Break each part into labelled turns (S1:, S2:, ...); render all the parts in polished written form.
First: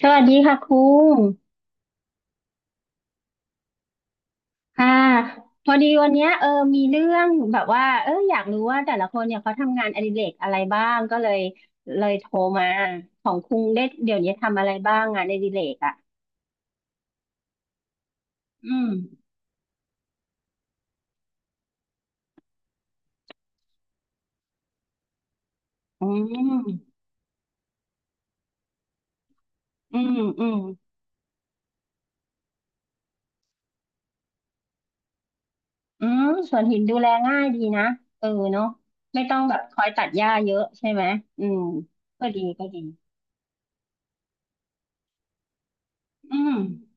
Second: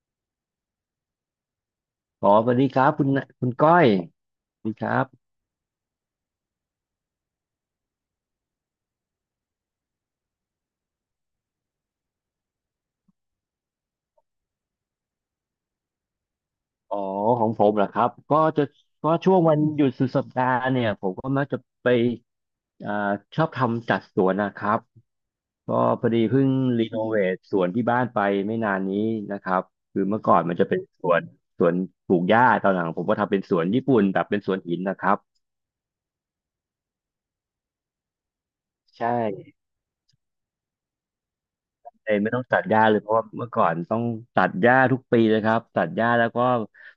S1: สวัสดีค่ะครู
S2: อ๋อสวัสดีครับคุณคุณก้อยสวัสดีค
S1: ค่ะ
S2: รับ
S1: พอดีวันเนี้ยมีเรื่องแบบว่าอยากรู้ว่าแต่ละคนเนี่ยเขาทำงานอดิเรกอะไรบ้างก็เลยโทรมาของครูได้เดี๋ยวนี้ทำอะไรบ้างงานอดิเรกอ่ะ
S2: อ๋อของผมเหรอครับก็จะ
S1: อืม
S2: ก็ช่วงวันหยุดสุดสัปดาห์เนี่ยผมก็มักจะไปอ่าชอบทำจัดสวนนะครับ ก็พ
S1: อื
S2: อดีเพิ่งรี
S1: ม
S2: โนเวทสวนที่บ้านไปไม่นานนี้นะครับ
S1: อื
S2: คือ
S1: ม
S2: เมื่อก่อน
S1: อื
S2: มั
S1: ม
S2: นจะเป็นสวนสวนปลูกหญ้าตอนหลังผมก็ทำเป็นสวนญี่ปุ่นแบบเป็นสวนหินนะครับ
S1: อืมสวนหินดูแลง่ายดีนะเออเนาะ
S2: ใช่
S1: ไม่ต้องแบบคอยตัดหญ้าเยอะใช่ไหมอืม
S2: เลย
S1: ก็
S2: ไม่ต้
S1: ดี
S2: องตัด
S1: ก็
S2: ห
S1: ดี
S2: ญ้าเลยเพราะว่าเมื่อก่อนต้องตัดหญ้าทุกปีเลยครับตัดหญ้าแล้ว
S1: อื
S2: ก็
S1: ม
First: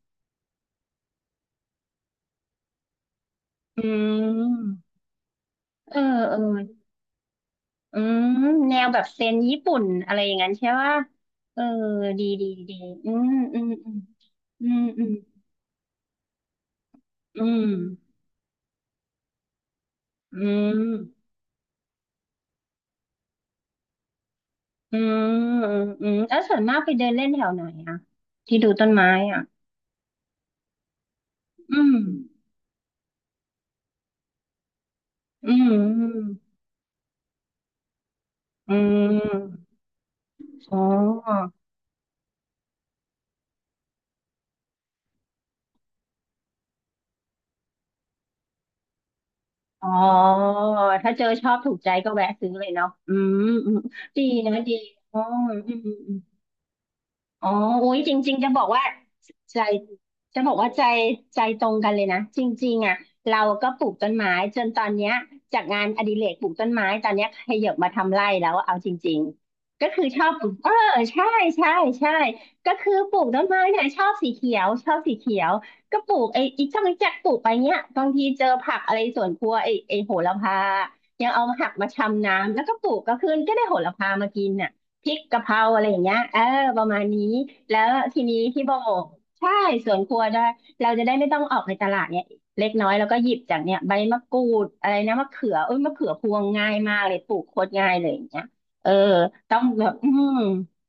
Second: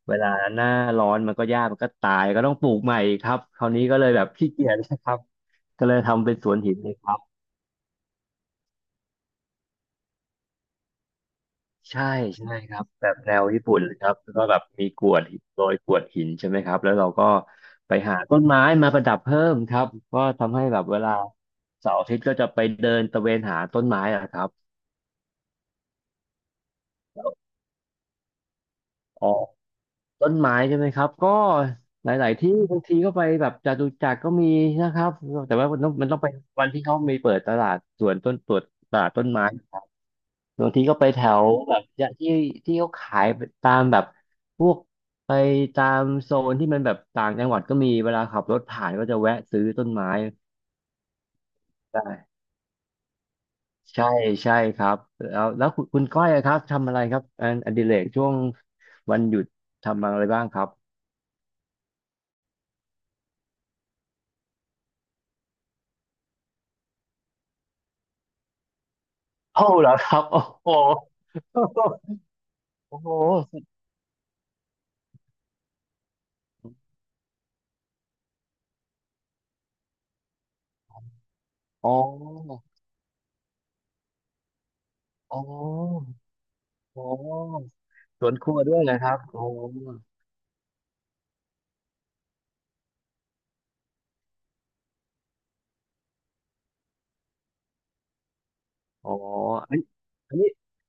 S2: เวลาหน้าร้อนมันก็หญ้ามันก็ตายก็ต้องปลูกใหม่ครับคราว
S1: อื
S2: นี้ก็เลยแบบขี้เกียจ
S1: ม
S2: นะครับก็เล
S1: เอ
S2: ย
S1: อ
S2: ทำเป็
S1: เอ
S2: น
S1: อ
S2: สวนหินเลยครับ
S1: อืมแนวแบบเซนญี่ปุ่นอะไรอย่างนั้นใช่ว่าเออ
S2: ใช่
S1: ดีดี
S2: ใช่ค
S1: ดี
S2: รับแบ
S1: อื
S2: บ
S1: ม
S2: แนว
S1: อื
S2: ญี่
S1: ม
S2: ปุ่น
S1: อื
S2: เลยครับแล้วก็แบบ
S1: ม
S2: มีก
S1: อื
S2: ร
S1: ม
S2: วดหินโรยกรวดหินใช่ไหมครับแล้วเราก็
S1: อืม
S2: ไปหาต้นไม้มาประดับเพิ่มครับก็
S1: อื
S2: ทำให้
S1: ม
S2: แบบเวลาเสาร์อาทิตย์ก็จะไปเดินตะเวนหาต้นไม้อะครับ
S1: อืมอืมอืมแล้วส่วนมากไปเดินเล่นแถวไหนอะที่ดูต้นไม้อะ
S2: ต้นไม้ใช่ไหมครับก็
S1: อืม
S2: หลายๆที่บางทีก็ไปแบบจตุจักรก็มีนะครับ
S1: อื
S2: แต่ว่ามันต้องไป
S1: ม
S2: วันที่เขามีเปิดตลาดสวนต้นตว
S1: อื
S2: ตลาดต้นไม้
S1: ม
S2: ครับบาง
S1: อ๋อ
S2: ทีก็ไปแถวแบบที่ที่ที่เขาขายตามแบบพวกไปตามโซนที่มันแบบต่างจังหวัดก็มีเวลาขับรถผ่านก็จะแวะซื้อต้
S1: อ๋อ
S2: นไม้
S1: ถ้าเจอชอบถูกใจ
S2: ได้
S1: ก็แวะซื้อเลยเนาะอืมอืม
S2: ใช่
S1: ดีนะ
S2: ใช่
S1: ดี
S2: ครับ
S1: อ๋อ
S2: แล้วแล้ว
S1: อื
S2: คุณคุณ
S1: ม
S2: ก้อยอะครับทำอะไรครับ
S1: อ๋
S2: อั
S1: อ
S2: นอดิ
S1: อุ้
S2: เร
S1: ย
S2: ก
S1: จ
S2: ช่ว
S1: ริง
S2: ง
S1: ๆจะบอกว่า
S2: วันหยุด
S1: ใจ
S2: ทำอะไร
S1: จะ
S2: บ้าง
S1: บอก
S2: ครับ
S1: ว่าใจใจตรงกันเลยนะ จริงๆอ่ะเราก็ปลูกต้นไม้จนตอนเนี้ยจากงานอดิเรกปลูกต้นไม้ตอนเนี้ยขยับมาทำไร่แล้วเอาจริง
S2: เอ้า
S1: ๆ ก็
S2: เหรอ
S1: คือ
S2: ค
S1: ช
S2: รับ
S1: อบ
S2: โอ้
S1: ปลูก เอ
S2: โห
S1: อใช่ใช่ใช่ก็คือ
S2: โอ้โห
S1: ปลูกต้นไม้เนี่ยชอบสีเขียวชอบสีเขียว ก็ปลูกไอ้อีช่างจักปลูกไปเนี้ยบางทีเจอผักอะไรสวนครัวไอ้โหระพายังเอามาหักมา
S2: อ๋อ
S1: ชำน้ำแล้วก็ปลูกก็ขึ้นก็ได้โหระพามากินอ่ะ พริก
S2: อ๋
S1: กะ
S2: อ
S1: เพราอะไรอย่างเงี้ยเออประมา
S2: อ๋
S1: ณนี้
S2: อ
S1: แล้วที
S2: สวน
S1: นี้
S2: ครัว
S1: พี่โบ
S2: ด้วยเหครับโอ๋อ
S1: ใช่สวนครัวได้เราจะได้ไม่ต้องออกไปตลาดเนี่ยเล็กน้อยแล้วก็หยิบจากเนี่ยใบมะกรูดอะไรนะมะเขือเอ้ยมะเขือพวงง่ายมากเลยปลูกโคตรง่ายเลยอย่างเงี้ยเออ
S2: ๋อ
S1: ต้อง
S2: อันนี้
S1: แบบอื
S2: อั
S1: ม
S2: นนี้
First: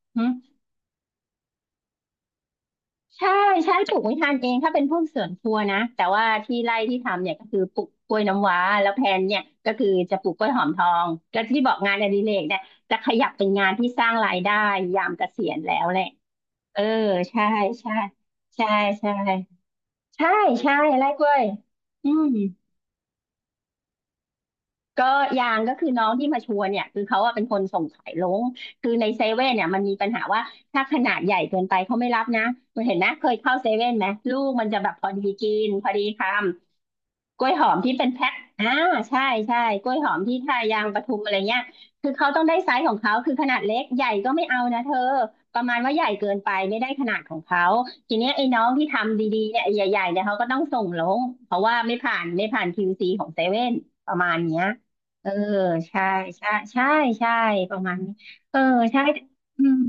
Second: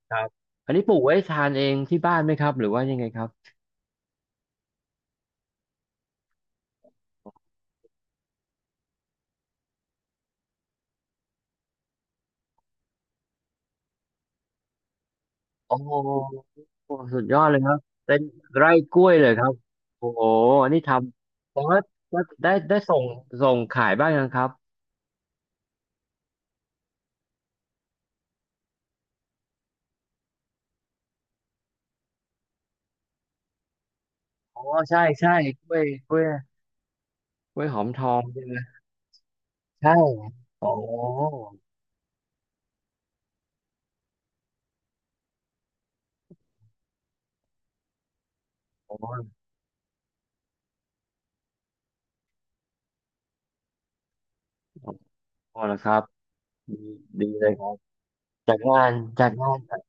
S2: ครั
S1: หึ
S2: บอันนี้ปลูกไว้ทานเองที่บ้านไหมครับหรือว่ายังไงครั
S1: ใช่
S2: บ
S1: ใช่ปลูกไม่ทานเองถ้าเป็นพวกสวนครัวนะแต่ว่าที่ไร่ที่ทำเนี่ยก็คือปลูกกล้วยน้ำว้าแล้วแพลนเนี่ยก็คือจะปลูกกล้วยหอมทอง แล้วที่บอกงานอดิเรกเนี่ยจะขยับเป็นงานที่สร้างรายได้ยามเกษียณแล้
S2: โอ้
S1: ว
S2: โ
S1: แหละ
S2: ห
S1: เออ
S2: สุดยอ
S1: ใช่
S2: ดเลยครับ
S1: ใช่
S2: เป็น
S1: ใช่
S2: ไร่กล้
S1: ใช่
S2: วยเลยครับโอ้โห
S1: ใช่
S2: อัน
S1: ใช่
S2: นี้ท
S1: ไร่กล้วย
S2: ำแต่ว่า
S1: อื
S2: ว่า
S1: ม
S2: ได้ได้ส่งส่งขายบ้างยังครับ
S1: ก็ยางก็คือน้องที่มาชวนเนี่ยคือเขาอะเป็นคนส่งขายลงคือในเซเว่นเนี่ยมันมีปัญหาว่าถ้าขนาดใหญ่เกินไปเขาไม่รับนะมันเห็นนะเคยเข้าเซเว่นไหมลูก
S2: อ๋อ
S1: มันจะแบบ
S2: ใช่
S1: พอดี
S2: ใช่
S1: กิ
S2: ก
S1: น
S2: ล้ว
S1: พ
S2: ย
S1: อดี
S2: กล้วย
S1: คำ กล้วย
S2: กล้
S1: ห
S2: วย
S1: อม
S2: หอม
S1: ที่
S2: ท
S1: เป็น
S2: อง
S1: แพ็ค
S2: ใช่ไหม
S1: อ่าใช่ใช่กล้
S2: ใช่
S1: วยหอมที่ทา
S2: โอ้
S1: ยางปทุมอะไรเงี้ยคือเขาต้องได้ไซส์ของเขาคือขนาดเล็กใหญ่ก็ไม่เอานะเธอประมาณว่าใหญ่เกินไปไม่ได้ขนาดของเขาทีเนี้ยไอ้น้องที่ทำ
S2: โ
S1: ดีๆเนี่ยไอ้ใหญ่ๆเนี่ยเขาก็ต้องส่งลงเพราะว่าไม่ผ่านคิวซีของเซเว่นประมาณเนี้ย
S2: ห
S1: เออ
S2: พอแล้วครั
S1: ใช่
S2: บ
S1: ใช่
S2: ดี
S1: ใช่
S2: ดี
S1: ใช่
S2: เลยครั
S1: ป
S2: บ
S1: ระมาณนี้
S2: จา
S1: เออ
S2: กงาน
S1: ใช่
S2: จากงาน
S1: อืม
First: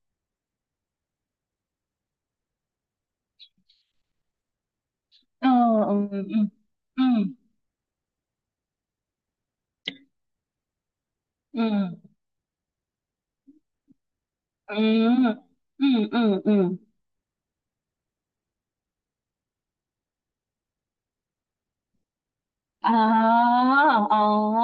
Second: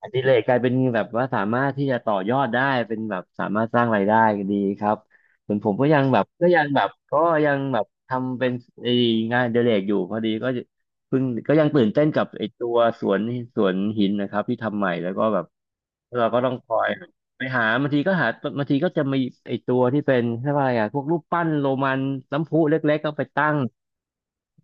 S2: อดิเรกกลายเป็นแบบว่าสามารถที่จะต่อยอดได้เป็นแบบสามารถสร้างรายได้ดีครับ
S1: เออ
S2: ส่วนผมก็
S1: อื
S2: ยั
S1: ม
S2: งแบบก็ยังแบบ
S1: อืม
S2: ก็
S1: อ
S2: ยังแบบทำเป็นไอ้งานอดิเรกอยู่พอดีก็เพิ่งก็
S1: ื
S2: ยังตื่นเต้น
S1: ม
S2: กับไอ้ตัวสวนสวนหินนะครับที่
S1: อื
S2: ทำใหม่
S1: ม
S2: แล้วก็แบบ
S1: อืมอื
S2: เรา
S1: ม
S2: ก็
S1: อืม
S2: ต้
S1: อื
S2: อง
S1: ม
S2: คอยไปหาบางทีก็หาบางทีก็จะมีไอ้ตัวที่เป็นเรียกว่าอะไรอะพวกรูปปั้นโรมันน้ำพุ
S1: อ๋
S2: เล็
S1: อ
S2: กๆก็ไปตั้ง
S1: อ๋ออ๋อ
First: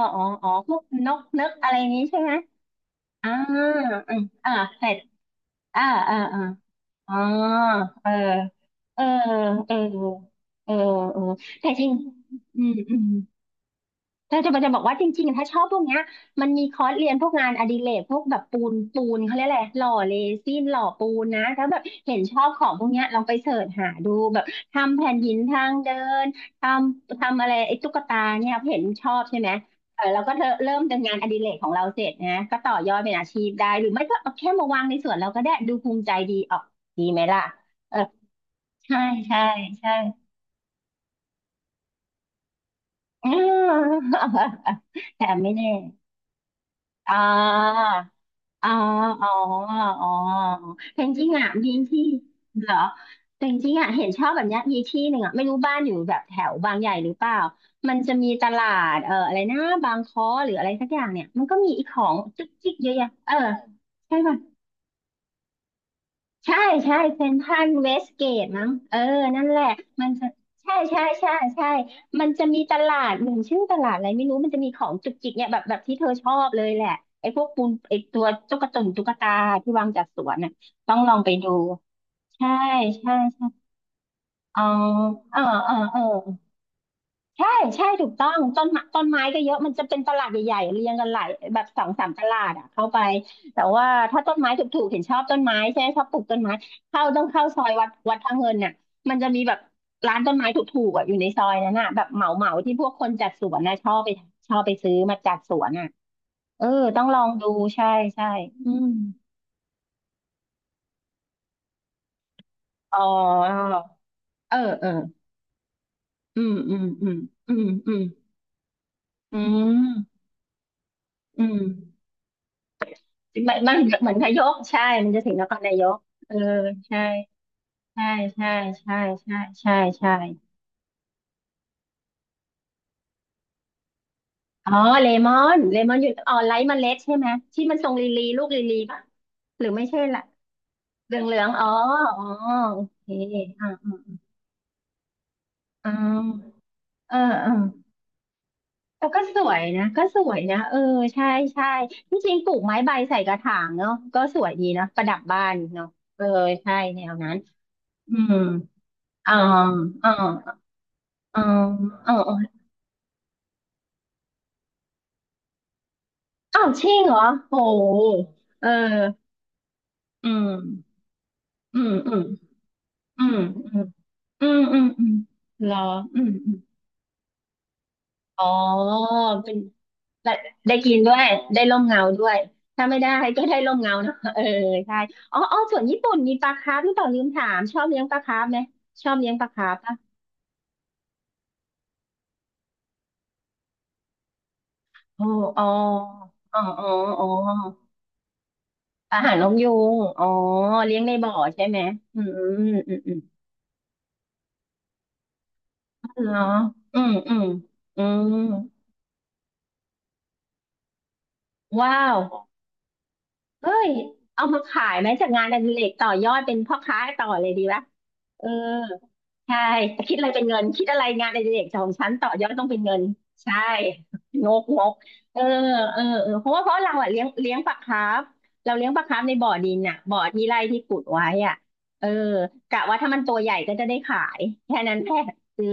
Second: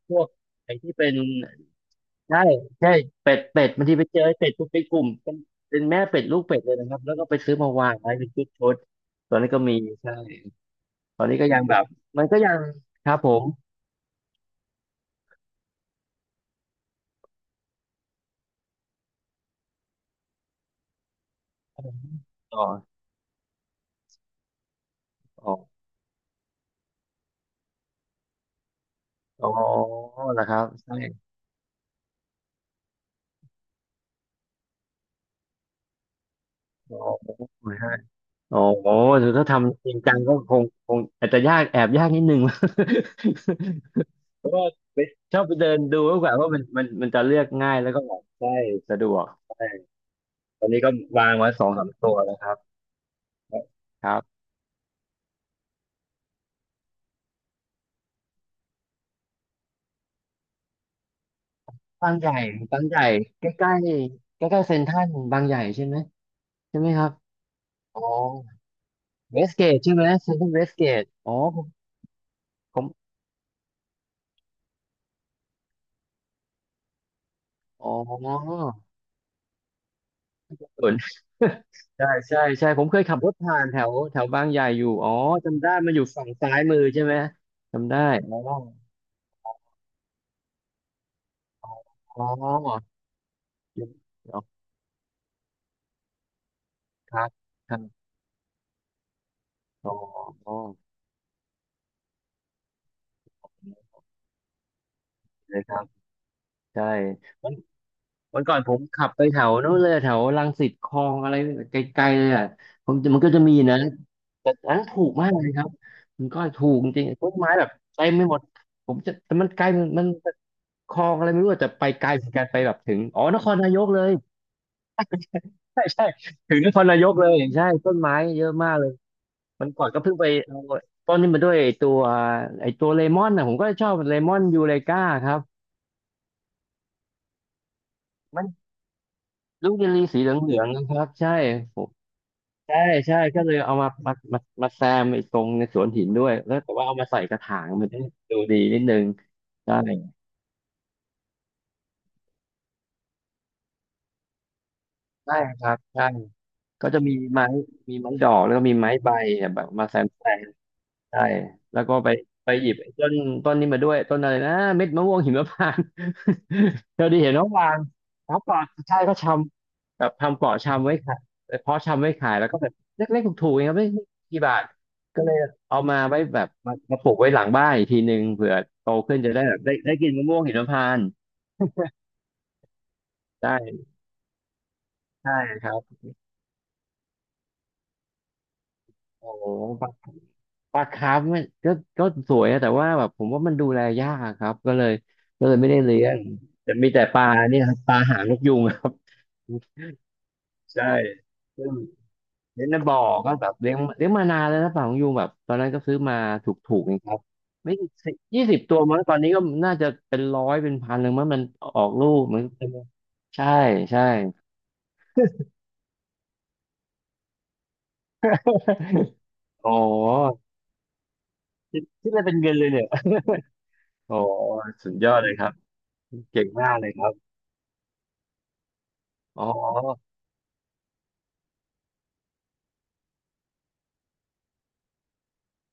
S2: พวก
S1: อ๋อพ
S2: ไอ้
S1: วก
S2: ที่
S1: น
S2: เป็น
S1: กนึกอะไรนี้ใช่ไหม
S2: ใช่ใช่
S1: อ่า
S2: เป็ดเป็ดบางทีไป
S1: อื
S2: เจ
S1: ม
S2: อไอ้เป็
S1: อ่า
S2: ดปุ๊บเป็
S1: เส
S2: น
S1: ร็
S2: ก
S1: จ
S2: ลุ่มเป็นเป็
S1: อ่า
S2: นแม่
S1: อ่า
S2: เป็ดลู
S1: อ่า
S2: กเป็ดเลยนะครับ
S1: อ๋
S2: แล้
S1: อ
S2: วก็ไปซื้อมาวาง
S1: เออ
S2: ไว้เป็นชุดชุด
S1: เออ
S2: ตอนนี้ก็
S1: เออ
S2: มีใช่
S1: เออเอ
S2: ต
S1: อ
S2: อนนี้ก็ยัง
S1: แต่
S2: แบ
S1: จ
S2: บ
S1: ริง
S2: มันก็ยัง
S1: อืมอืม
S2: ครับผม
S1: ถ้าจะมันจะบอกว่าจริงๆถ้าชอบพวกเนี้ยมันมีคอร์สเรียนพวกงานอดิเรกพวกแบบปูนเขาเรียกอะไรหล่อเรซินหล่อปูนนะถ้าแบบเห็นชอบ
S2: อ๋
S1: ข
S2: อ
S1: องพวกเนี้ยลองไปเสิร์ชหาดูแบบทำแผ่นหิน
S2: อ๋อ
S1: ทางเดินททำอะไรไอ้ตุ๊กตาเนี่ยเห็นชอบใช่
S2: อ๋
S1: ไห
S2: อ
S1: มเออเราก็
S2: นะครับ
S1: เริ่ม
S2: ใช่
S1: จากงานอดิเรกของเราเสร็จนะก็ต่อยอดเป็นอาชีพได้หรือไม่ก็เอาแค่มาวางในสวนเราก็ได้ดูภูมิใจดีออก
S2: อ๋อ
S1: ดีไหมล่ะ
S2: ใช่
S1: เออ
S2: อ๋อ
S1: ใช่
S2: ถือ
S1: ใช่
S2: ถ้าทำจ
S1: ใช่
S2: ริงจังก็คงคงอาจจะยากแอบยากนิดนึง
S1: อืม
S2: เพราะว่า ไป
S1: แต่
S2: ชอบ
S1: ไม่
S2: ไป
S1: แน่
S2: เดินดูมากกว่าว่ามันมันมัน
S1: อ่า
S2: จะเลือกง่ายแล้วก็แบบใช่
S1: อ๋อ
S2: สะดวก
S1: อ๋อ
S2: ใช่
S1: อ๋อ
S2: ตอนนี้ก็
S1: แต่จริ
S2: วา
S1: ง
S2: ง
S1: ๆอ่ะ
S2: ไว้สอ
S1: มี
S2: งสาม
S1: ที่
S2: ตัวนะครับ
S1: เหรอแต่จริงๆอ่ะเห็
S2: ค
S1: น
S2: รั
S1: ชอบแบ
S2: บ
S1: บเนี้ยมีที่หนึ่งอ่ะไม่รู้บ้านอยู่แบบแถวบางใหญ่หรือเปล่า มันจะมีตลาดอะไรนะบางค้อหรืออะไรสักอย่างเนี่ยมันก็มีอีขอ
S2: บาง
S1: ง
S2: ใหญ่
S1: จุกจิก
S2: บาง
S1: เยอะ
S2: ใหญ่
S1: แยะเออ
S2: ใกล้ใกล้
S1: ใช่ป่ะ
S2: ใกล้ใกล้ๆเซ็นทรัลบางใหญ่ใช่ไหม
S1: ใช่
S2: ใช่ไหม
S1: ใช่
S2: ครับ
S1: เซ็นทรัลเว
S2: อ๋อ
S1: สเกตมั้งเออ
S2: เว
S1: นั่น
S2: ส
S1: แห
S2: เก
S1: ละ
S2: ตใช่ไหม
S1: มันจะ
S2: เซ็นทรัลเวส
S1: ใช่
S2: เก
S1: ใช่
S2: ต
S1: ใช่
S2: อ๋อ
S1: ใช่มันจะมีต
S2: ผ
S1: ลา
S2: ม
S1: ดหนึ่งชื่อตลาดอะไรไม่รู้มันจะมีของจุกจิกเนี่ยแบบที่เธอชอบเลยแหละไอ้พวกปูน
S2: ผ
S1: ไอ้ตั
S2: ม
S1: ว
S2: อ๋อ
S1: ตุ๊กตาที่วางจัดสวนน่ะ
S2: เอ
S1: ต้อ
S2: น
S1: งลองไปดู
S2: ใช่ใช่
S1: ใช่
S2: ใช่ผมเคย
S1: ใช่
S2: ขับรถ
S1: ใช่
S2: ผ่านแถวแถวบางให
S1: อ๋อ
S2: ญ่อยู่อ๋อ
S1: เออ
S2: จำได้
S1: เออ
S2: มัน
S1: เอ
S2: อ
S1: อ
S2: ยู่ฝั่งซ้ายมือใช่ไหม
S1: ใช่ใช่
S2: จำได้
S1: ถูกต้อ
S2: อ๋
S1: ง
S2: อ
S1: ต้นไม้ต้นไม้ก็เยอะมันจะเป็นตลาดใหญ่ๆเรียงกันหลายแบบสองสามต
S2: อ๋อ
S1: ลาดอ่ะเข้า
S2: อ
S1: ไปแต่ว่าถ้าต้
S2: ๋
S1: น
S2: อ
S1: ไม้ถูกๆเห็นชอบต้นไม้ใช่ไหมชอบปลูกต้นไม้เข้า
S2: ค
S1: ต้อ
S2: รั
S1: ง
S2: บ
S1: เข้าซอย
S2: ครั
S1: วัด
S2: บ
S1: วัดพระเงินน่ะมันจะมีแบบ
S2: อ๋อ
S1: ร้านต้นไม้
S2: อ๋อ
S1: ถูกๆอ่ะอยู่ในซอยนั้นน่ะแบบเหมาเหมาที่พวกคนจัดสวนน่ะชอบไปชอบไปซื้อมาจัดส
S2: เลย
S1: วน
S2: ครับ
S1: น่ะเออ
S2: ใช่
S1: ต้องลองดูใช่ใช่
S2: วันก่อน
S1: อื
S2: ผม
S1: ม
S2: ขับไปแถวนู้นเลยแถวรังสิตคลองอะไรไกลๆเลยอ่ะผม
S1: อ๋อ
S2: มันก็จะมีนะแต่
S1: เออ
S2: อันนั้น
S1: เออ
S2: ถูกมากเลยครับมันก็
S1: อืม
S2: ถู
S1: อื
S2: ก
S1: ม
S2: จริ
S1: อื
S2: ง
S1: ม
S2: ๆต้นไม้
S1: อืม
S2: แบบ
S1: อืม
S2: เต็มไม่หมดผมจะแต่
S1: อื
S2: มันไกลมัน
S1: ม
S2: คลองอะไรไม่
S1: อื
S2: รู้
S1: ม
S2: อะแต่ไปไกลเหมือนกันไปแบบถึงอ๋อนค
S1: มั
S2: ร
S1: น
S2: นา
S1: มัน
S2: ยกเล
S1: เหมื
S2: ย
S1: อนนายกใช่มันจะถึงนครนาย
S2: ใช่
S1: ก
S2: ใช่
S1: เออ
S2: ถึงนครนา
S1: ใช่
S2: ยกเลยใช่ต้น
S1: ใช่
S2: ไม้เย
S1: ใช่
S2: อะมากเลย
S1: ใช่ใช่
S2: มัน
S1: ใช่
S2: ก่อนก็
S1: ใช่
S2: เพิ่งไปเอาต้นนี้มาด้วยไอตัวไอตัวเลมอนนะผมก็ชอบเลมอนยู
S1: อ๋อ
S2: เรกา
S1: เล
S2: ค
S1: ม
S2: รั
S1: อ
S2: บ
S1: นเลมอนอยู่อ๋อไร้เมล็ดใช่ไหมที่มันทรงลีลี
S2: มั
S1: ลู
S2: น
S1: กลีลีป่ะหรือ
S2: ลูก
S1: ไม่
S2: เยล
S1: ใช่
S2: ลี่สี
S1: ละ
S2: เหลืองๆนะครับ
S1: เหลืองเหลื
S2: ใช่
S1: องอ๋ออ๋อ
S2: ใช่
S1: โอเค
S2: ใช่ก็เลย
S1: อ่า
S2: เอามาแซมไอ้ตรงในสว
S1: อ๋
S2: น
S1: อ
S2: หินด้วยแล้วแต่ว่าเอามา
S1: เออ
S2: ใส่กระ
S1: เออ
S2: ถางมันจะดูดีนิดนึ
S1: แต่
S2: ง
S1: ก็สวย
S2: ใช่
S1: นะก็สวยนะเออใช่ใช่ที่จริงปลูกไม้ใบใส่กระถางเนาะก็สวยดีนะประดับ
S2: ใช่
S1: บ้าน
S2: ครับ
S1: เนาะ
S2: ใช่
S1: เออใช่
S2: ก็จะ
S1: แน
S2: มี
S1: วนั้น
S2: ไม้มีไม้
S1: อื
S2: ดอ
S1: ม
S2: กแล้วก็มีไม้ใบ
S1: อ๋อ
S2: แบบมาแซ
S1: อ๋
S2: มแซม
S1: อ
S2: ใช่
S1: อ๋อ
S2: แล้วก็ไป
S1: อ๋อ
S2: ไปหยิบไอ้ต้นต้นนี้มาด้วยต้นอะไรนะเม็ดมะม่วงหิมพานต์
S1: อ้าวชิ่ ง
S2: เธอ
S1: เหร
S2: ไดี
S1: อ
S2: เห็นน้อง
S1: โห
S2: วางเขาปลอ
S1: เ
S2: ดใช่ก็
S1: อ
S2: ช
S1: อ
S2: ำแบบ
S1: อื
S2: ทำเป
S1: ม
S2: ลาะชำไว้ขาย
S1: อื
S2: เพาะ
S1: ม
S2: ชำ
S1: อื
S2: ไว้
S1: ม
S2: ขายแล้วก็แบบเล็
S1: อื
S2: กๆ
S1: ม
S2: ถูกๆเองครั
S1: อื
S2: บ
S1: ม
S2: ไม่กี่
S1: อื
S2: บา
S1: ม
S2: ท
S1: อืมอืม
S2: ก็เลย
S1: เหรอ
S2: เอามาไว้
S1: อืม
S2: แบบ
S1: อืม
S2: มาปลูกไว้หลังบ้านอีกทีหนึ่ง
S1: อ๋อ
S2: เผื่อโตขึ้นจะได้
S1: เป็
S2: แบ
S1: น
S2: บได้กินมะ
S1: ได้
S2: ม่วงหิม
S1: ได้
S2: พา
S1: กิน
S2: นต์
S1: ด้วยได้ร่มเงาด้วยถ้าไม่ได้ก็ได้ร่ม
S2: ได้
S1: เงาเนอะ เออใช่
S2: ใช่
S1: อ๋ออ๋อ
S2: ครั
S1: ส่วน
S2: บ
S1: ญี่ปุ่นมีปลาคาร์ฟหรือเปล่าลืมถามชอบเลี้ยงปลาคาร์ฟไหมชอบ
S2: โอ้
S1: เลี้ยงป
S2: โห
S1: ลาคาร์ฟปะ
S2: ปลาคาร์ฟมันก็สวยอะแต่ว่าแบบผมว่ามันดูแลยากอะครับก็เลย
S1: โอ้
S2: ก็เลย
S1: อ๋อ
S2: ไม่ได้เลี้ยง
S1: อ๋อ
S2: แต่
S1: อ๋อ
S2: มีแต่ป
S1: อ๋
S2: ลา
S1: อ
S2: เนี่ยครับปลาหางนกยูงครับ
S1: อาหารนกยูงอ๋อ
S2: ใช่
S1: เลี้ยงในบ่อใช่
S2: ซึ่ง
S1: ไหมอืม
S2: เลี้ยง
S1: อื
S2: ใน
S1: มอื
S2: บ่
S1: ม
S2: อ
S1: อืม
S2: ก็แบบเลี้ยงมานานแล้วนะปลาหางนกยูงแบบตอนนั้นก็ซื้อมา
S1: เหรอ
S2: ถูกๆเอ
S1: อื
S2: งค
S1: ม
S2: รับ
S1: อืม
S2: ไม่
S1: อื
S2: สิ
S1: ม
S2: 20ตัวมั้งตอนนี้ก็น่าจะเป็นร้อยเป็นพันเลยมั้งมันออก
S1: ว้า
S2: ลู
S1: ว
S2: กมันใช่
S1: เฮ้ย
S2: ใช่
S1: เอามาขายไหมจากงานอดิเรกต่อยอดเป็นพ่อค้าต่อเลยดีปะเออ ใช่
S2: โอ้
S1: แต่คิดอะไรเป็นเงินคิดอะไรงานอดิเรกข
S2: คิ
S1: อ
S2: ด
S1: งฉั
S2: คิ
S1: น
S2: ดอะ
S1: ต่
S2: ไร
S1: อ
S2: เป็น
S1: ยอ
S2: เงิ
S1: ด
S2: น
S1: ต้
S2: เล
S1: อง
S2: ย
S1: เป็น
S2: เนี่ย
S1: เงินใช่
S2: โอ้
S1: งกง
S2: สุ
S1: ก
S2: ดยอดเลย
S1: เออ
S2: ครับ
S1: เออเออเพ
S2: เก่ง
S1: ราะว่าเพ
S2: มาก
S1: ราะ
S2: เลย
S1: เรา
S2: ค
S1: อะ
S2: รับ
S1: เลี้ยงปลาคาร์ฟเราเลี้ยงปลาคาร์ฟใน
S2: อ๋อ
S1: บ่อดินอะบ่อที่ไร่ที่ขุดไว้อะเออกะว่าถ้ามันตัวใหญ่ก็จะได้ขายแค่นั้นแค่เออ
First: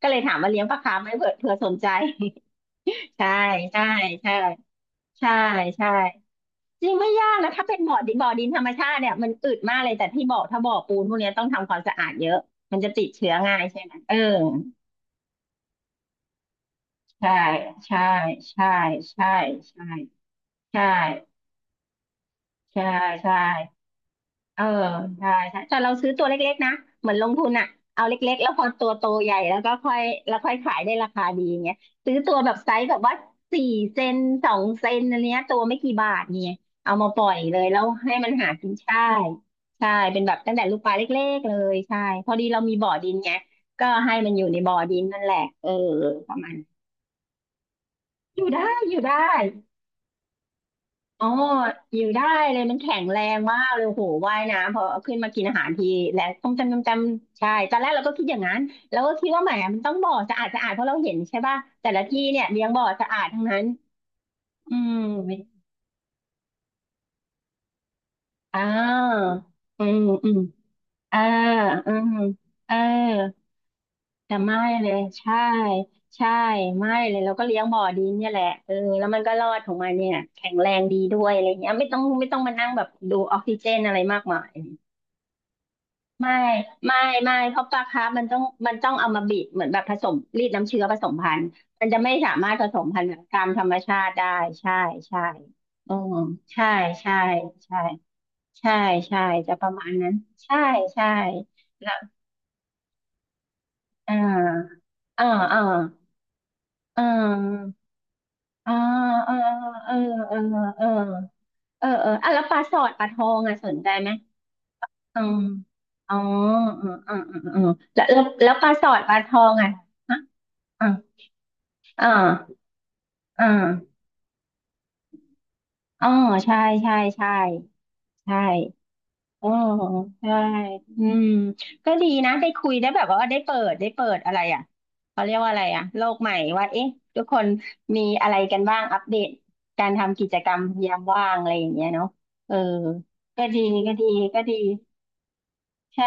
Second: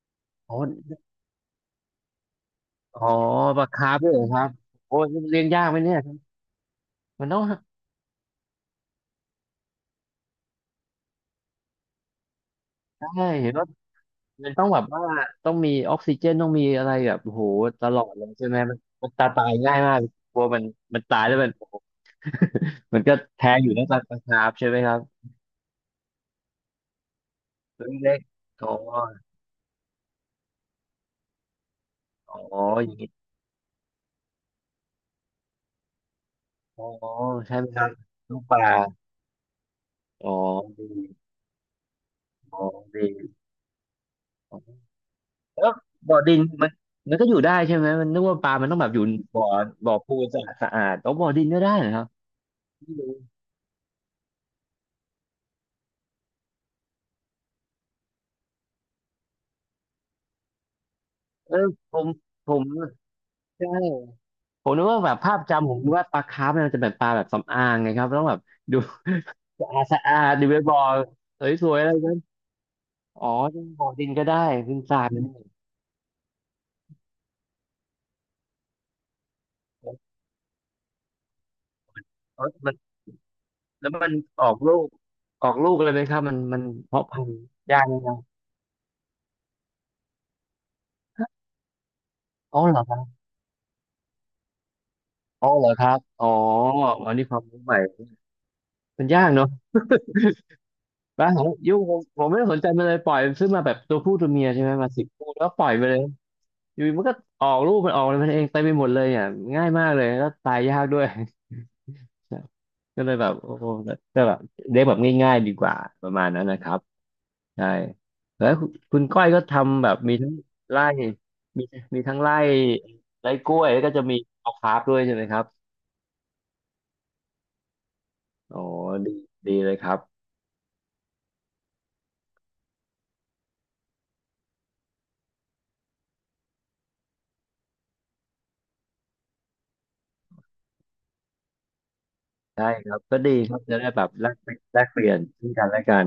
S1: ก็เลยถามว่า
S2: อ๋อ
S1: เลี้ยงปลาคาร์ฟไหมเผื่อสนใจ
S2: อ๋อ
S1: ใช่
S2: ปลา
S1: ใช่
S2: คาร์ฟด้วยเหรอ
S1: ใช่
S2: ครับโอ้ย
S1: ใช่
S2: เลี้ยงยากไหม
S1: ใช่
S2: เนี่ย
S1: จริงไม่
S2: มั
S1: ยา
S2: น
S1: ก
S2: ต้อง
S1: นะถ้าเป็นบ่อดินบ่อดินธรรมชาติเนี่ยมันอึดมากเลยแต่ที่บ่อถ้าบ่อปูนพวกเนี้ยต้องทำความสะอาดเยอะมันจะติด
S2: ใช่
S1: เชื้อ
S2: เห็น
S1: ง่าย
S2: ว่า
S1: ใช่ไหมเออ
S2: มันต้องแบบว่าต้องมีออกซิเจนต้องมีอะไรแบบ
S1: ใช่
S2: โอ้โหต
S1: ใช่
S2: ลอดเลยใช่ไหม
S1: ใช่
S2: มันตา
S1: ใช่
S2: ตายง่าย
S1: ใช่
S2: มากกลัวมัน
S1: ใช่
S2: มันตายแล้วมันโอ้โห
S1: ใช่
S2: มันก็
S1: ใช่
S2: แท้อยู่นะปลาคาร์ฟ
S1: เออ
S2: ใช่ไหมครับ
S1: ใช่ใช่แต่เราซื้อตัวเล็กๆนะเหมือนลงทุนอ่ะ
S2: ตัว
S1: เอา
S2: เล็ก
S1: เล็กๆแล้วพ
S2: ๆ
S1: อ
S2: อ๋อ
S1: ตัวโตใหญ่แล้วก็ค่อยแล้วค่อยขายได้ราคาดีอย่างเงี้ยซื้อตัวแบบ
S2: อ๋อ
S1: ไซ
S2: อ
S1: ส์แบ
S2: ย่าง
S1: บ
S2: งี้
S1: ว่าสี่เซนสองเซนอะไรเงี้ยตัวไม่กี่บาทเนี่ย
S2: อ๋อ
S1: เอามาปล่อยเล
S2: ใช่ไห
S1: ย
S2: ม
S1: แล้
S2: ครั
S1: ว
S2: บ
S1: ให้มัน
S2: ลูก
S1: หา
S2: ปลา
S1: กินใช่ใช่เป็น
S2: อ๋อ
S1: แบบตั้งแต่ลูก
S2: ดี
S1: ปลาเล็กๆเลยใช่พอดี
S2: อ๋
S1: เรา
S2: อ
S1: มีบ่อ
S2: ดี
S1: ดินไงก็ให้มันอยู่
S2: อ๋
S1: ใน
S2: อ
S1: บ่อดินนั่นแหละเอ
S2: แล้
S1: อ
S2: วบ่อ
S1: ป
S2: ดิ
S1: ระ
S2: น
S1: มาณ
S2: มันก็อยู่ได้ใช่ไหมมันนึกว่า
S1: อ
S2: ป
S1: ยู่
S2: ลา
S1: ได้
S2: มันต้องแบบ
S1: อ
S2: อ
S1: ยู่
S2: ยู่
S1: ได้
S2: บ่อบ่อปูนสะอาดสะอาดอ๋อ
S1: อ๋
S2: บ่
S1: อ
S2: อดินก็ได้เหรอ
S1: อ
S2: ครั
S1: ยู่
S2: บ
S1: ได้เลยมันแข็งแรงมากเลยโหว่ายน้ำพอขึ้นมากินอาหารทีแล้วต้มจำต้จำใช่ตอนแรกเราก็คิดอย่างนั้นเราก็คิดว่าแหมมันต้องบ่อสะอาดสะอาดเพราะเราเห็นใช่
S2: เอ
S1: ป่ะ
S2: อ
S1: แต่
S2: ผ
S1: ละ
S2: ม
S1: ที่เนี่ย
S2: ผ
S1: เลี้
S2: ม
S1: ยงบ่อสะอาดทั้งนั้น
S2: ใช่ผ
S1: อื
S2: มนึกว่าแบบ
S1: ม
S2: ภาพจำผมนึกว่าปลาคาร์ฟเนี่ยมันจะแบบปลาแบบสำอางไงครับต้องแบบ
S1: อ่า
S2: ดูสะอา
S1: อื
S2: ด
S1: ม
S2: สะอา
S1: อื
S2: ด
S1: ม
S2: ดูเวบอล
S1: เออ
S2: สวยๆอะ
S1: อื
S2: ไร
S1: ม
S2: กัน
S1: เออ
S2: อ๋อ่บ่อดินก็
S1: แต่
S2: ได้
S1: ไม่
S2: ขึ้น
S1: เล
S2: ท
S1: ย
S2: รายมัน
S1: ใช่ใช่ไม่เลยเราก็เลี้ยงบ่อดินเนี่ยแหละเออแล้วมันก็รอดของมันเนี่ยแข็งแรงดีด้วยอะไรเงี้ยไม่ต้อง
S2: อ๋อ
S1: มานั่ง
S2: มัน
S1: แบบดูออกซิเจน
S2: แล้ว
S1: อะไร
S2: มัน
S1: มากมา
S2: ออ
S1: ย
S2: กลูกออกลูกเลยไหมครับ
S1: ไม่
S2: มัน
S1: ไม่
S2: เพาะพัน
S1: ไม่
S2: ธุ์
S1: เพราะป
S2: ยา
S1: ลา
S2: กไหม
S1: คาร์ฟ
S2: ครับ
S1: มันต้องเอามาบีบเหมือนแบบผสมรีดน้ำเชื้อผสมพันธุ์มันจะไม่สามารถ
S2: อ๋อ
S1: ผส
S2: เหรอ
S1: ม
S2: ครั
S1: พันธุ์แบ
S2: บ
S1: บตามธรรมชาติได้ใช่ใช่
S2: อ๋อเหรอครั
S1: อื
S2: บ
S1: ม
S2: อ๋อ
S1: ใช่
S2: อั
S1: ใช่
S2: นนี้ความรู้ให
S1: ใช่
S2: ม่
S1: ใช่
S2: มัน
S1: ใช่
S2: ยากเนอะ
S1: จะประมาณนั้นใช่ใช่
S2: บ้านของยุ่ง
S1: แล้
S2: ผ
S1: ว
S2: มผมไม่ได้สนใจมันเลยปล่อยมันซื้อมาแบบตัวผู้
S1: เอ่า
S2: ตัวเมียใช่ไหมมาสิบ
S1: อ่า
S2: ตัวแล้ว
S1: อ่า
S2: ปล่อยไปเลย อยู่
S1: อ่
S2: มันก็ออก
S1: า
S2: ลูกมันออกอะไรมันเองเต็มไป
S1: อ่า
S2: หมดเลยเนี่ย
S1: อ่า
S2: ง่ายมา
S1: เอ
S2: ก
S1: อ
S2: เลยแล้ว
S1: เออ
S2: ตายยา
S1: เอ
S2: ก
S1: อ
S2: ด้วย
S1: เออเอออ่ะแล้ว ปลาสอดป
S2: ก็
S1: ลา
S2: เล
S1: ท
S2: ยแบ
S1: อ
S2: บ
S1: ง
S2: โอ้
S1: อ่ะ
S2: โห
S1: สนใจไหม
S2: ก็แบบเลี้ยงแบบ
S1: อื
S2: ง่า
S1: ม
S2: ยๆดีกว่าป
S1: อ๋
S2: ระ
S1: อ
S2: มาณนั้นนะครับ
S1: อืมอืมอืมอื
S2: ใช่
S1: มแล้วแล้ว
S2: แล้
S1: แล้
S2: ว
S1: วป
S2: คุ
S1: ลา
S2: ณ
S1: สอ
S2: คุ
S1: ด
S2: ณ
S1: ปลา
S2: ก้อย
S1: ท
S2: ก็
S1: องอ่ะ
S2: ทำแบบมีทั้งไร่
S1: อ่า
S2: มีมี
S1: อ่
S2: ทั้งไร่
S1: า
S2: ไร่
S1: อ่า
S2: กล้วยแล้วก็จะมีเอาคาร์ฟด้วยใช่ไหมครับ
S1: อ๋อใช่ใช่ใช่ใช่
S2: โอ้ดี
S1: อ๋อ
S2: ดีเลยครับ
S1: ใช่อืมก็ดีนะได้คุยได้แบบว่าได้เปิดอะไรอ่ะเขาเรียกว่าอะไรอ่ะโลกใหม่ว่าเอ๊ะทุกคนมีอะไรกันบ้างอัปเดตการทำกิจกรรมยามว่างอะไรอย่างเงี้ยเนาะเออ
S2: ใช่ครับก็ดี
S1: ก็
S2: ครั
S1: ดี
S2: บจะได้
S1: ก็
S2: แบ
S1: ดี
S2: บแลก
S1: ก็
S2: เป
S1: ดี
S2: ลี่ยนแลกเปลี่ยนซึ่งกันและกั
S1: ใช่
S2: น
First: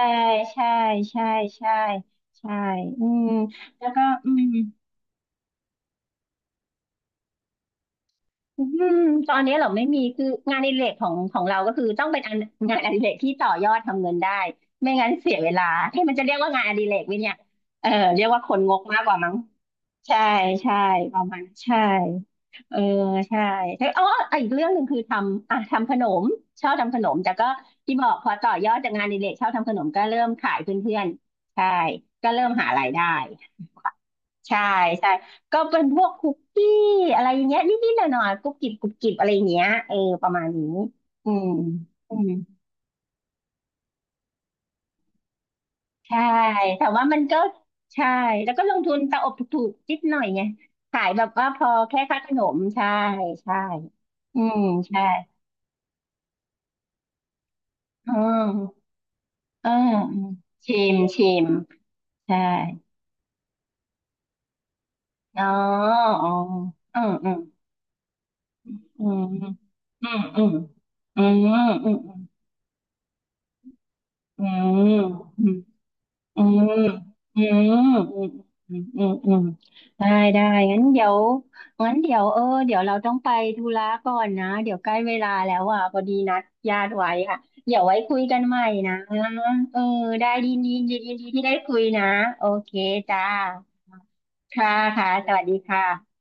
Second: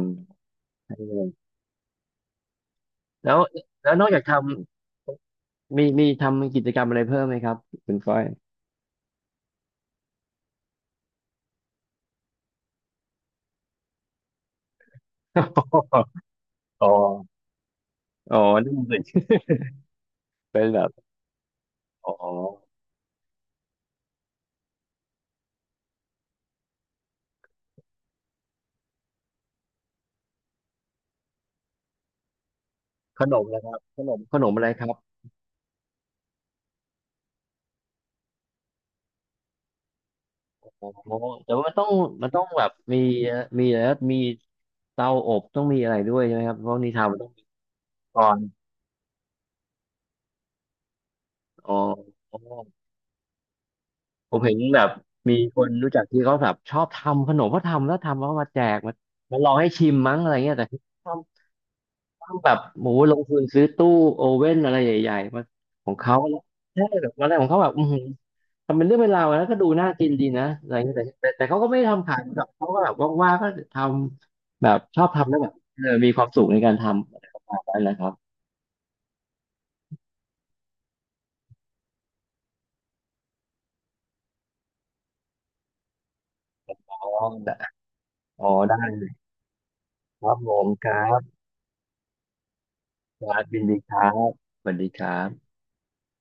S1: ใช่
S2: ใช่เล
S1: ใช่
S2: ย
S1: ใช่ใช่อืม
S2: แล้ว
S1: แล้ว
S2: แล้ว
S1: ก็
S2: นอกจาก
S1: อื
S2: ท
S1: ม
S2: ำมีทำกิจกรรมอะไรเพิ่มไหมครับคุณก้อย
S1: อืมตอนนี้เราไม่มีคืองานอดิเรกของของเราก็คือต้องเป็นอันงานอดิเรกที่ต่อยอดทำเงินได้ไม่งั้นเสียเวลาให้มันจะเรียกว่างานอดิ
S2: อ๋อ
S1: เรกไหมเนี่ยเออเรียก
S2: อ๋อ
S1: ว่าคนง
S2: นี่
S1: ก
S2: มันเป็
S1: มาก
S2: น
S1: กว่ามั้งใช่
S2: เป็น
S1: ใช่
S2: แบบ
S1: ประมาณนั้นใช่
S2: อ๋อ
S1: เออใช่เอ้ยอ๋ออีกเรื่องหนึ่งคือทำอ่ะทำขนมชอบทำขนมแต่ก็ที่บอกพอต่อยอดจากงานอดิเรกชอบทำขนมก็เริ่มขายเพื่อนๆใช่ก็เริ่มหารายได้
S2: ขนมนะครับขนม
S1: ใช่
S2: อะไรครั
S1: ใช่
S2: บ
S1: ก็เป็นพวกคุกกี้อะไรอย่างเงี้ยนิดๆหน่อยๆกรุบกริบกรุบกริบอะไรอย่างเงี้ยเออประมาณนี้
S2: อ๋อ
S1: อืม
S2: แต่ว่ามันต้อง
S1: อืม
S2: มันต้องแบบมีอะไรนะมีเตาอบต้องมีอะไรด้
S1: ใช่
S2: วยใช่ไหมครับเพราะ
S1: แต่
S2: นิ
S1: ว่า
S2: ทานมั
S1: มั
S2: น
S1: น
S2: ต้อง
S1: ก็
S2: มี
S1: ใช่
S2: ก่อน
S1: แล้วก็ลงทุนตะอบถูกๆนิดหน่อยไงขายแบบว่าพอ
S2: อ๋อ
S1: แค่ค่าข
S2: อ๋อ
S1: นมใช่ใช่
S2: ผ
S1: อื
S2: มเห็
S1: ม
S2: นแบบ
S1: ใช่
S2: มีคนรู้จักที่เขาแบบชอบทำขนมเขาทำแล้ว
S1: อื
S2: ทำแล้วมาแจก
S1: ม
S2: มามาลอง
S1: เอ
S2: ให้
S1: อ
S2: ชิม
S1: อื
S2: มั้งอะ
S1: ม
S2: ไรเงี้ยแต่ท
S1: ชิมชิม
S2: ำ
S1: ใช่
S2: ทำแบบโหมูลงทุนซื้อตู้โอเว่นอะไรใหญ่ๆ
S1: อ๋
S2: มา
S1: อ
S2: ของเขา
S1: อ๋อ
S2: แล้วใช่
S1: อื
S2: แบ
S1: ม
S2: บ
S1: อื
S2: อะไร
S1: ม
S2: ของเขาแบบ ทำเป็นเรื่อง
S1: อื
S2: เป็น
S1: ม
S2: ราวนะก็ดูน่า
S1: อื
S2: กิน
S1: ม
S2: ดี
S1: อื
S2: นะ
S1: ม
S2: อะไรเงี้ยแต่
S1: อื
S2: แต่แต่เขา
S1: ม
S2: ก็ไม่ได้
S1: อืม
S2: ทำขายแบบเขาก็แบบว่างๆก็ท
S1: อื
S2: ำแบบ
S1: ม
S2: ชอบทำแล้ว
S1: อื
S2: แบ
S1: ม
S2: บเออมีความ
S1: อื
S2: สุขใน
S1: ม
S2: การทำอะไรป
S1: อื
S2: ระมาณนั้น
S1: ม
S2: นะครับ
S1: อืมอืมอืมอืมอืมได้ ได้งั้นเดี๋ยวงั้นเดี๋ยวเออเดี๋ยวเราต้องไปธุระก่อนนะ เดี๋ยวใกล้เวลาแล้วอ่ะพอดีนัดญาติ
S2: อ๋อ
S1: ไว้อ่ะ
S2: ได้
S1: เดี๋ยวไว้คุยกัน
S2: อ๋อ
S1: ใหม่
S2: ได้
S1: นะ
S2: เลย
S1: เออ
S2: ค
S1: ได้
S2: รับ
S1: ดี
S2: ผม
S1: ดี
S2: ค
S1: ดี
S2: รั
S1: ดี
S2: บ
S1: ดีที่ได้คุยนะ โอเคจ้า
S2: ครับยินดีครับส
S1: ค่ะ
S2: วัสดีค
S1: ค่ะ
S2: รั
S1: ส
S2: บ
S1: วัสดีค่ะ